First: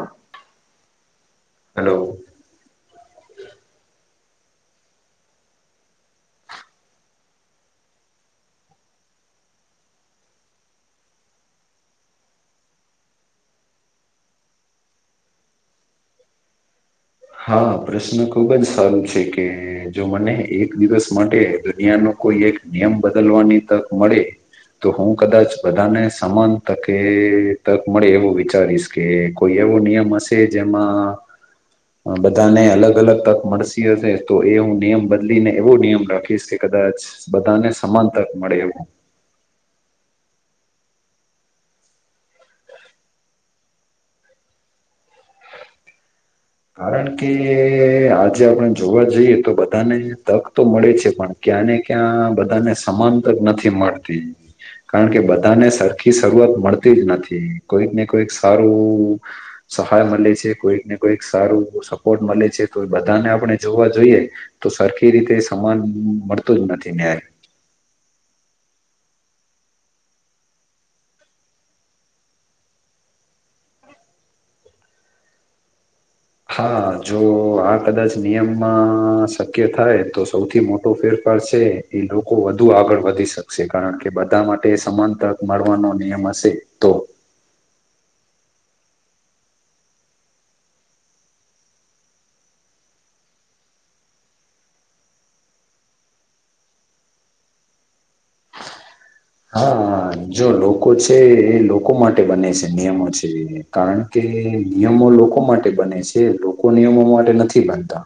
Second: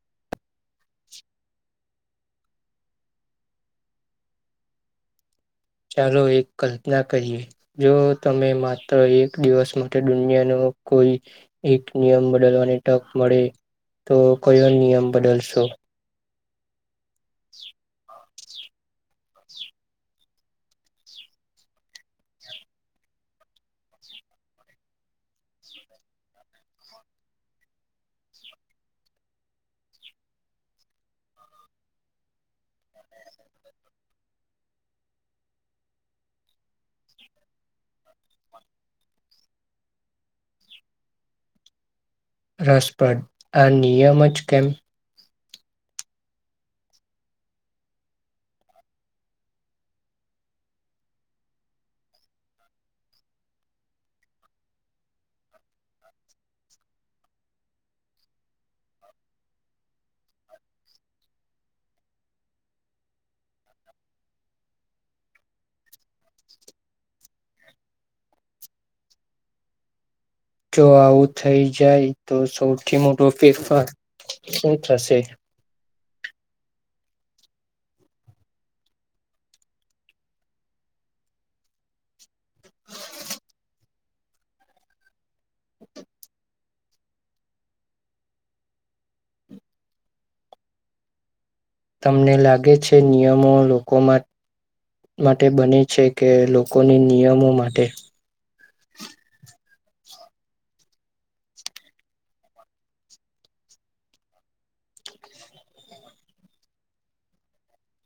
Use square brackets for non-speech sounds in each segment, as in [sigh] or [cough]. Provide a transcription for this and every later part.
[inaudible] હ ચાલો એક કલ્પના કરીએ જો તમે માત્ર એક દિવસ માટે દુનિયાનો કોઈ એક નિયમ બદલવાની તક મળે તો કોઈ નિયમ બદલશો હા પ્રશ્ન ખુબ જ સારું છે કે [inaudible] જો મને એક દિવસ માટે દુનિયાનો કોઈ એક નિયમ બદલવાની તક મળે તો હું કદાચ બધાને સમાન તકે તક મળે એવું વિચારીશ કે કોઈ એવો નિયમ હશે જેમાં [inaudible] બધાને અલગ અલગ તક મળસી હશે તો એ હું નિયમ બદલી ને એવો નિયમ રાખીશ કે કદાચ બધાને સમાંતક મળે એવું [inaudible] રસપ્રદ આ નિયમ જ કેમ કારણ કે આજે આપણે જોવા જઈએ તો બધાને તક તો મળે છે પણ ક્યાં ને ક્યાં બધાને સમાનત જ નથી મળતી કારણ કે બધાને સરખી શરૂઆત મળતી જ નથી કોઈક ને કોઈક સારું સહાય મળે છે કોઈક ને કોઈક સારું સપોર્ટ મળે છે તો એ બધાને આપણે જોવા જોઈએ તો સરખી રીતે સમાન મળતું જ નથી નેય [inaudible] જો આવું થઈ જાય તો સૌથી મોટો ફેરફાર શું થશે હા જો આ કદાચ નિયમમાં શક્ય થાય તો સૌથી મોટો ફેર એ લોકો વધુ આગળ વધી શકશે કારણ કે બધા માટે સમાન તક મળવાનો નિયમ સે તો [inaudible] તમને લાગે છે નિયમો લોકોમાં માટે બને છે કે લોકોની નિયમો માટે હા હા જો લોકો છે એ લોકો માટે બને છે નિયમો છે કારણ કે નિયમો લોકો માટે બને છે લોકો નિયમો માટે નથી બનતા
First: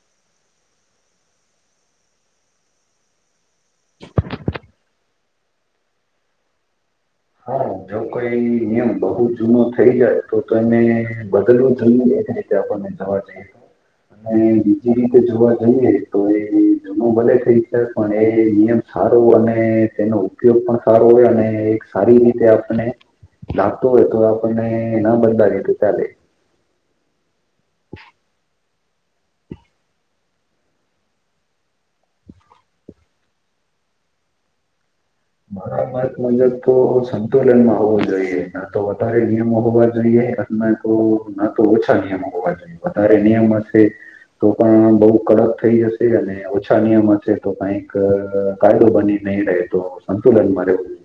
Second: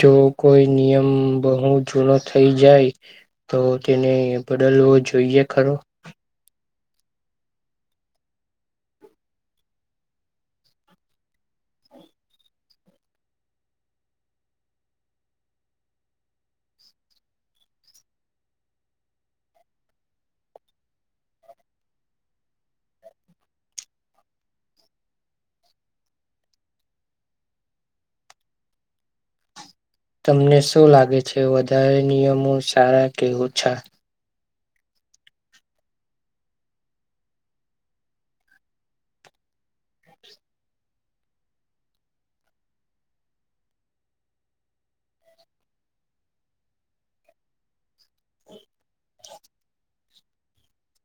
જો કોઈ નિયમ બહુ જૂનો થઈ જાય તો તેને બદલવો જોઈએ ખરો તો કોઈ નિયમ બહુ જૂનો થઈ જાય તો તો એને બદલવું જમ દ રીતે આપણને તો છે અને બીજી રીતે જોવા જઈએ તો એ જૂનું ભલે થઈ છે પણ એ નિયમ સારું અને તેનો ઉપયોગ પણ સારો હોય અને એક સારી રીતે આપને, લાગતો હોય તો આપણને ના બંધની તો ચાલે [inaudible] તમને શું લાગે છે વધારે નિયમો સારા કેવ ઓછા મારા મત મુજબ તો સંતુલનમાં હોવું જોઈએ ના તો વધારે નિયમો હોવા જોઈએ ઘટના તો ન તો ઓછા નિયમો હોવા જોઈએ વધારે નિયમ હશે તો પણ બઉુ કડક થઈ જશે અને ઓછા નિયમ હશે તો કઈક કાયદો બની નહી રહે તો સંતુલનમાં રહેવું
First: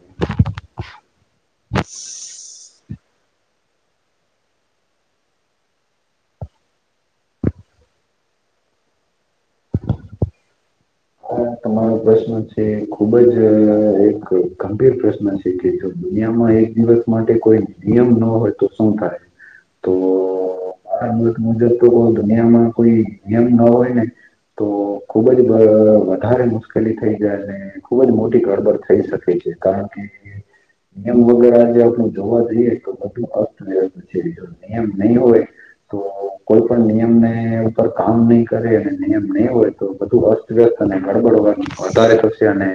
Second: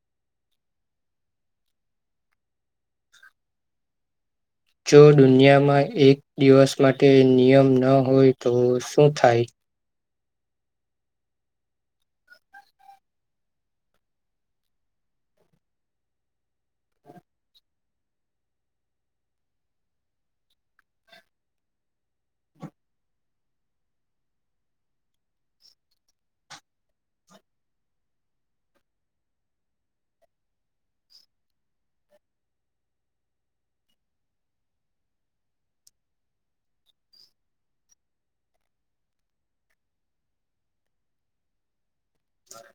જો દુનિયામાં એક દિવસ માટે નિયમ ન હોય તો શું થાય? હા તમારો પ્રશ્ન છે ખુબ જ અહ એક ગંભીર પ્રશ્ન છે કેત દુનિયામાં એક દિવસ માટે કોઈ નિયમ ન હોય તો શું થાય તો આ મૂક મુજબ તો દુનિયા માં કોઈ નિયમ ન હોય ને તો ખુબ જ ધ વધારે મુશ્કેલી થઈ જાય અને ખુબ જ મોટી ગડબડ થઈ શકે છે કારણ કે નિયમ વગર આજે આપડું જોવા જઈએ તો બધું અસ્તવ્યવસ્ છે. જો નિયમ નહી હોય તો કોઈ પણ નિયમને ઉપર કામ નહીં કરે અને નિયમ નહી હોય તો બધું અસ્તવ્યસ્ત ને ગડબડવા વધારે થશે અને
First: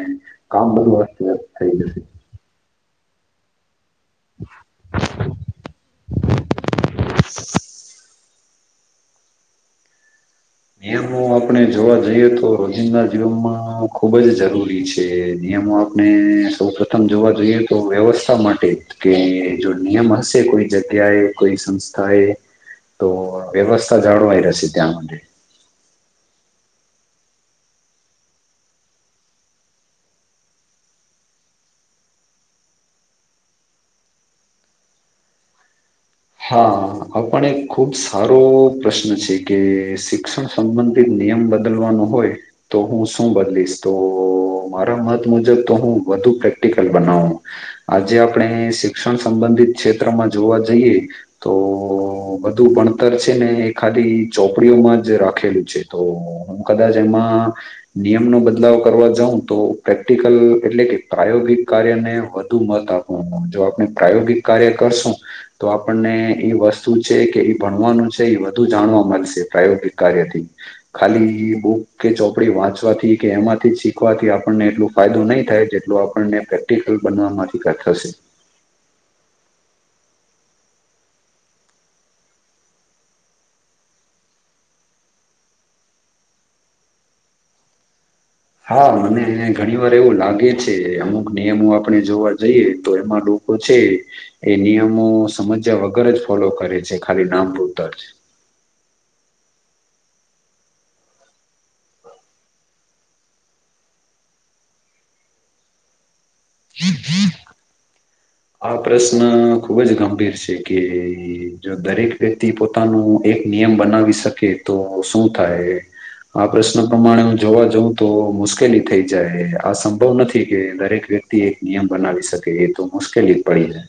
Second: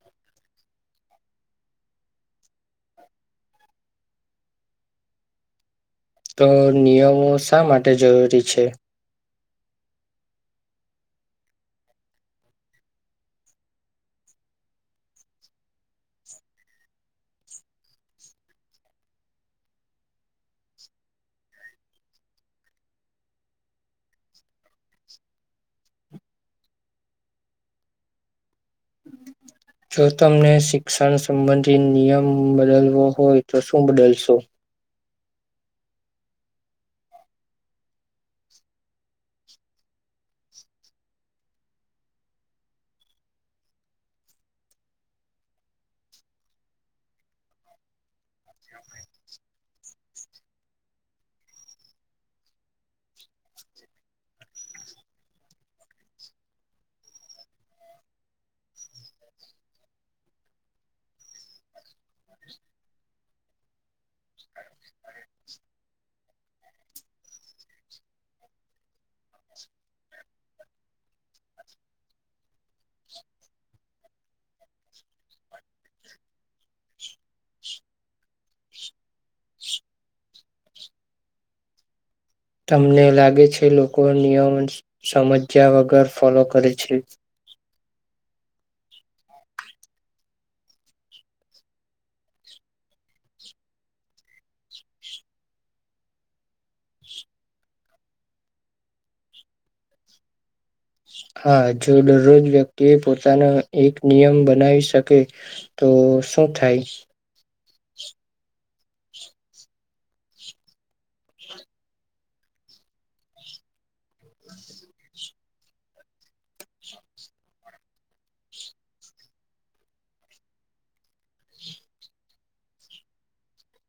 કામ બધું અસ્તવ્યસ્ત થઈ જશે. તો નિયમો શા માટે જરૂરી છે? નિયમો આપણે જોવા જઈએ તો રોજિંદા જીવનમાં ખુબ જ જરૂરી છે. નિયમો આપણે સૌ પ્રથમ જોવા જોઈએ તો વ્યવસ્થા માટે કે જો નિયમ હશે કોઈ જગ્યાએ કોઈ સંસ્થા એ તો વ્યવસ્થા જાળવાય રહેશે ત્યાં માટે. જો તમને શિક્ષણ સંબંધી નિયમ બદલવો હોય તો શું બદલશો? હા આપણ એક ખુબ સારો પ્રશ્ન છે કે શિક્ષણ સંબંધિત નિયમ બદલવાનો હોય તો હું શું બદલીશ. તો અહ મારા મત મુજબ તો હું ટી પ્રેક્ટિકલ બનાવો આજે આપણે શિક્ષણ સંબંધિત ક્ષેત્રમાં જોવા જઈએ તો બધું ભણતર છે ને એ ખાદી ચોપડીઓમાં જ રાખેલું છે તો હું કદાચ એમ માં નિયમ નો બદલાવ કરવા જઉ તો પ્રેક્ટિકલ એટલે ને વધુ મત આપું હું જો આપણે પ્રાયોગિક કાર્ય કરશું તો આપ પણને એ વસ્તુ છે કે એ ભણવાનું છે એ વધુ જાણવા મળશે પ્રાયોગિક કાર્યથી ખાલી બુક કે ચોપડી વાંચવાથી કે એમાંથી શીખવાથી આપણને એટલું ફાયદો નહી થાય છે જો આપણને પ્રેક્ટિકલ બનવાવા માંથી કાઈ થશે. તમને લાગે છે લોકો નિયમ સમજ્યા વગર ફોલો કરે છે? હા મને એ ઘણી વાર એવું લાગે છે અમુક નિયમો આપણે જોવા જઈએ તો એમાં લોક કો છે એ નિયમો સમજ્યા વગર જ ફોલો કરે છે ખાલી નામ પૂરતાજ. હા જો દરરોજ વ્યક્તિ એ પોતાનો એક નિયમ બનાવી શકે તો શું થાઈશ. આ પ્રશ્ન ખુબ જ ગંભીર છે કે જો દરેક વ્યક્તિ પોતાનું એક એ નિયમ બનાવી શકે તો શું થાય એ? આ પ્રશ્ન પ્રમાણે હું જોવા જઉં તો મુશ્કેલી થઈ જાય આ સંભવ નથી કે દરેક વ્યક્તિ એક નિયમ બનાવી શકે એ તો મુશ્કેલી પડી જાય.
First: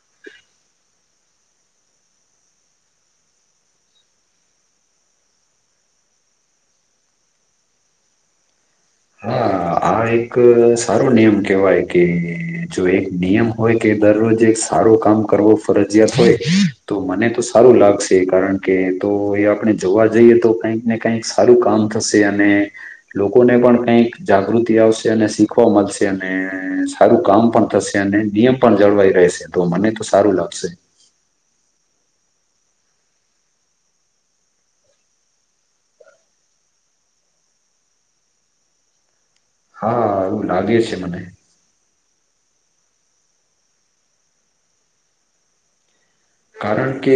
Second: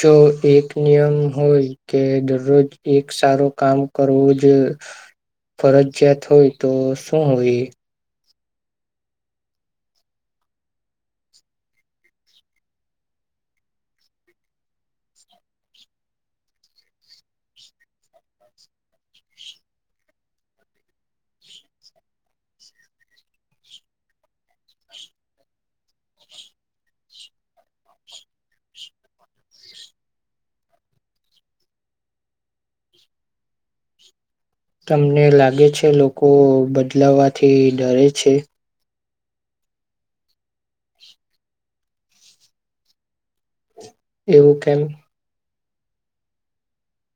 જો એક નિયમ હોય કે દરરોજ એક સારું કામ કરવું જો ફરજિયાત હોય તો શું હોય? હા આ એક અહ સારો નિયમ કેહેવાય કે જો એક નિયમ હોય કે દરરોજ એક સારો કામ કરવો ફરજિયાત હોય તો મને તો સારું લાગશે કારણ કે તો એ આપણે જોવા જઈએ તો કઈક ને કઈક સારું કામ થશે અને લોકોને પણ કઈક જાગૃતિ આવશે અને શીખવા મલશે ને સારું કામ પણ થશે અને નિયમ પણ જળવાય રહેશે તો મને તો સારું લાગશે. તમને લાગે છે લોકો બદલાવાથી ડરે છે? હા એવું લાગે છે મને. એવું કેમ? કારણ કે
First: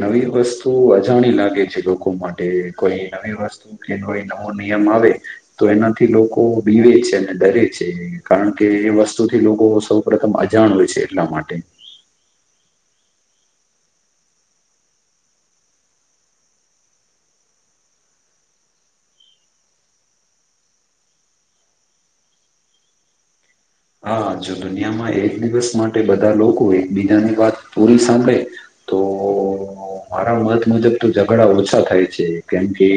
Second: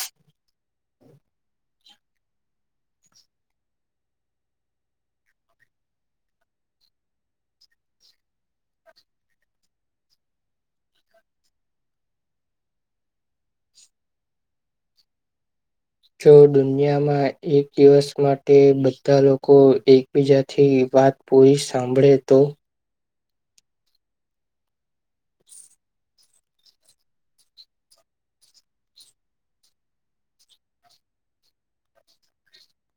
નવી વસ્તુ અજાણી લાગે છે લોકો માટે કોઈ નવી વસ્તુ કે કોઈ એ નવો નિયમ આવે તો એનાથી લોકો બીવે છે ને ડરે છે કારણ કે એ વસ્તુથી લોકો સૌ પ્રથમ અજાણ હોય છે એટલા માટે જો દુનિયામાં એક દિવસ માટે બધા લોકો એકબીજાથી વાત પૂરી સાંભળે તો હા જો દુનિયામાં એક દિવસ માટે બધા લોકો એકબીજાની વાત પૂરી સાંભળે તો મારા મત મુજબ તો ઝઘડા ઓછા થાય છે કેમ કે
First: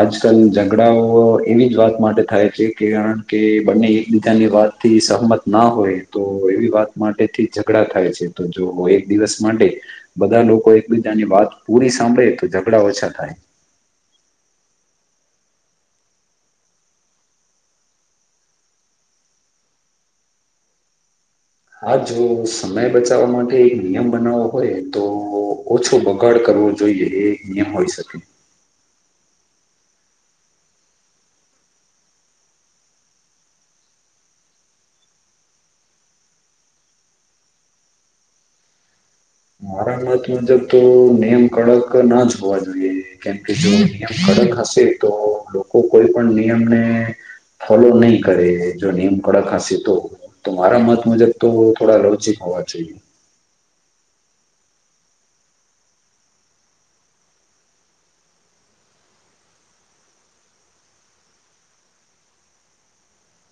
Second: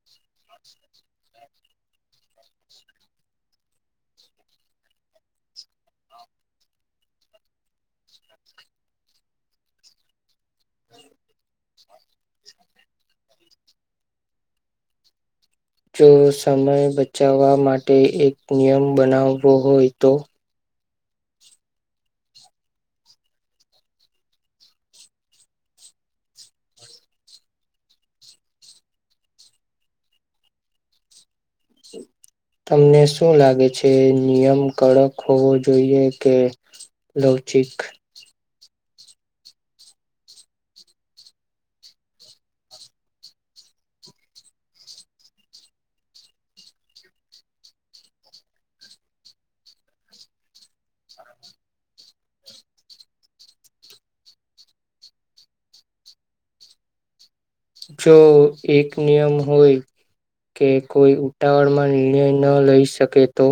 આજકાલ ઝઘડાઓ એવી જ વાત માટે થાય છે કે આન કે બંને એક બી જાની વાત થી સહમત ના હોય તો એવી વાત માટે થી ઝઘડા થાય છે તો જો એક દિવસ માટે બધા લોકો એકબીજાની વાત પૂરી સાંભળે તો ઝઘડા ઓછા થાય. જો સમય બચાવવા માટે એક નિયમ બનાવવો હોય તો હા જો સમય બચાવવા માટે એક નિયમ બનાવવો હોય તો ઓછો બગાડ કર વો જોઈએ એ નિયમ હોય શકે તમને શું લાગે છે નિયમ કડક હોવો જોઈએ કે લોચિક મારા મત મુજબ તો નિયમ કડક ના જ હોવા જોઈએ કેમ કે જો નિયમ કડક હશે તો લોકો કોઈ પણ નિયમને ફોલો નહીં કરે જો નિયમ કડક હશે તો તો મારા મત મુજબ તો થોડા રવચિક હો વા જઈએ જો એક નિયમ હોય કે કોઈ ઉતાવળમાં નિર્ણય ન લઈ શકે તો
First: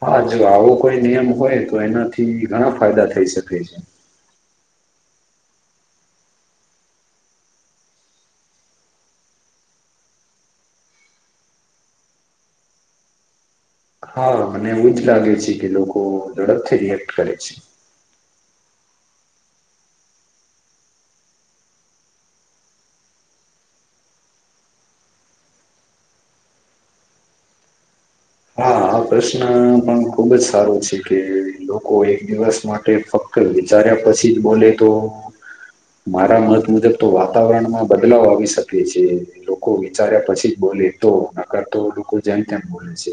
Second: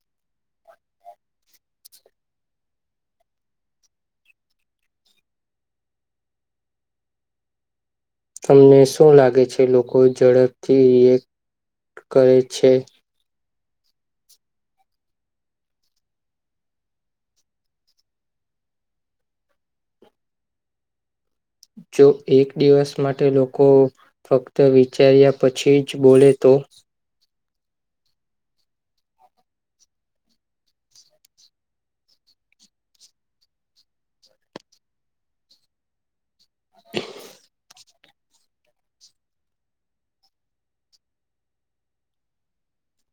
હા જો આવો કોઈ નિયમ હોય તો એનાથી ઘણા ફાયદા થઈ શકે છે. તમને શું લાગે છે લોકો ઝડપથી રિએક કરે છે. હા મને એવું જ લાગે છે કે લોકો ઝડપથી રિએક્ટ કરે છે. જો એક દિવસ માટે લોકો ફક્ત વિચાર્યા પછી જ બોલે તો [unintelligible] હા આ પ્રશ્ન પણ ખુબ જ સારું છે કે લોકો એક દિવસ માટે ફક્ત વિચાર્યા પછી જ બોલે તો મારા મત મુજબ તો વાતાવરણમાં બદલાવ આવી શકે છે લોકો વિચાર્યા પછી જ બોલે તો ન કર તો લોકો જેમ તેમ બોલે છે.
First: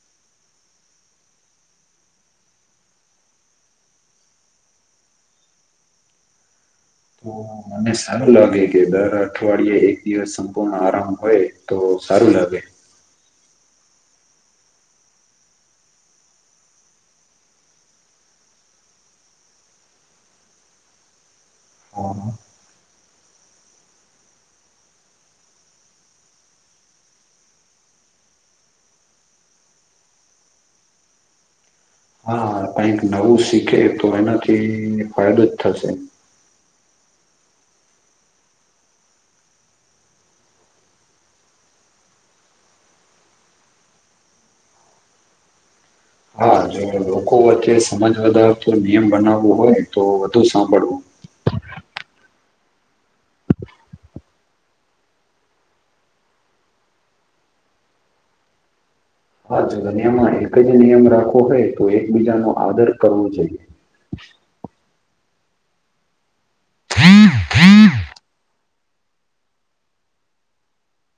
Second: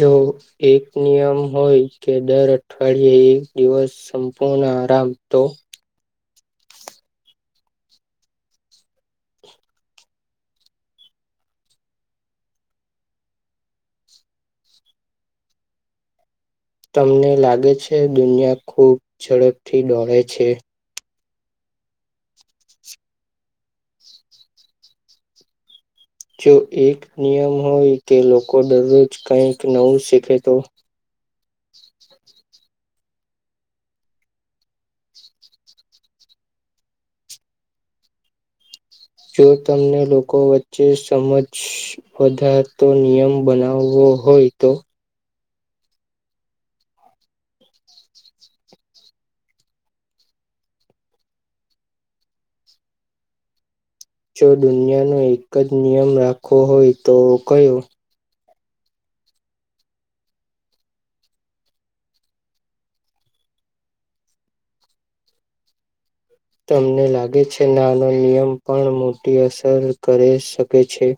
જો એક નિયમ હોય કે દર અઠવાડિયે એક દિવસ સંપૂર્ણ આરામ તો તો મને સારું લાગે કે દર અઠવાડિયે એક દિવસ સંપૂર્ણ આરામ હોય તો સારું લાગે તમને લાગે છે દુનિયા ખૂબ ઝડપથી દોડે છે. હ [unintelligible] જો એક નિયમ હોય કે લોકો દરરોજ કંઈક નવું શીખે તો હા કઈક નવું શીખે તો એનાથી ફાયદો જ થશે. જો તમને લોકો વચ્ચે સમજસ્સ્ વધારતો નિયમ બનાવવો ઓ હોય તો હા જો લોકો વચ્ચે સમજ વધારતો નિયમ બનાવવો હોય તો વધુ સાંભળવું [inaudible] [inaudible] જો દુનિયાનો એક જ નિયમ રાખવો હોય તો કયો? હા જો દુનિયામાં એક જ નિયમ રાખવો હોય તો એકબીજાનો આદર કરવો જોઈએ [inaudible] તમને લાગે છે નાનો નિયમ પણ મોટી અસર કરે શકે છે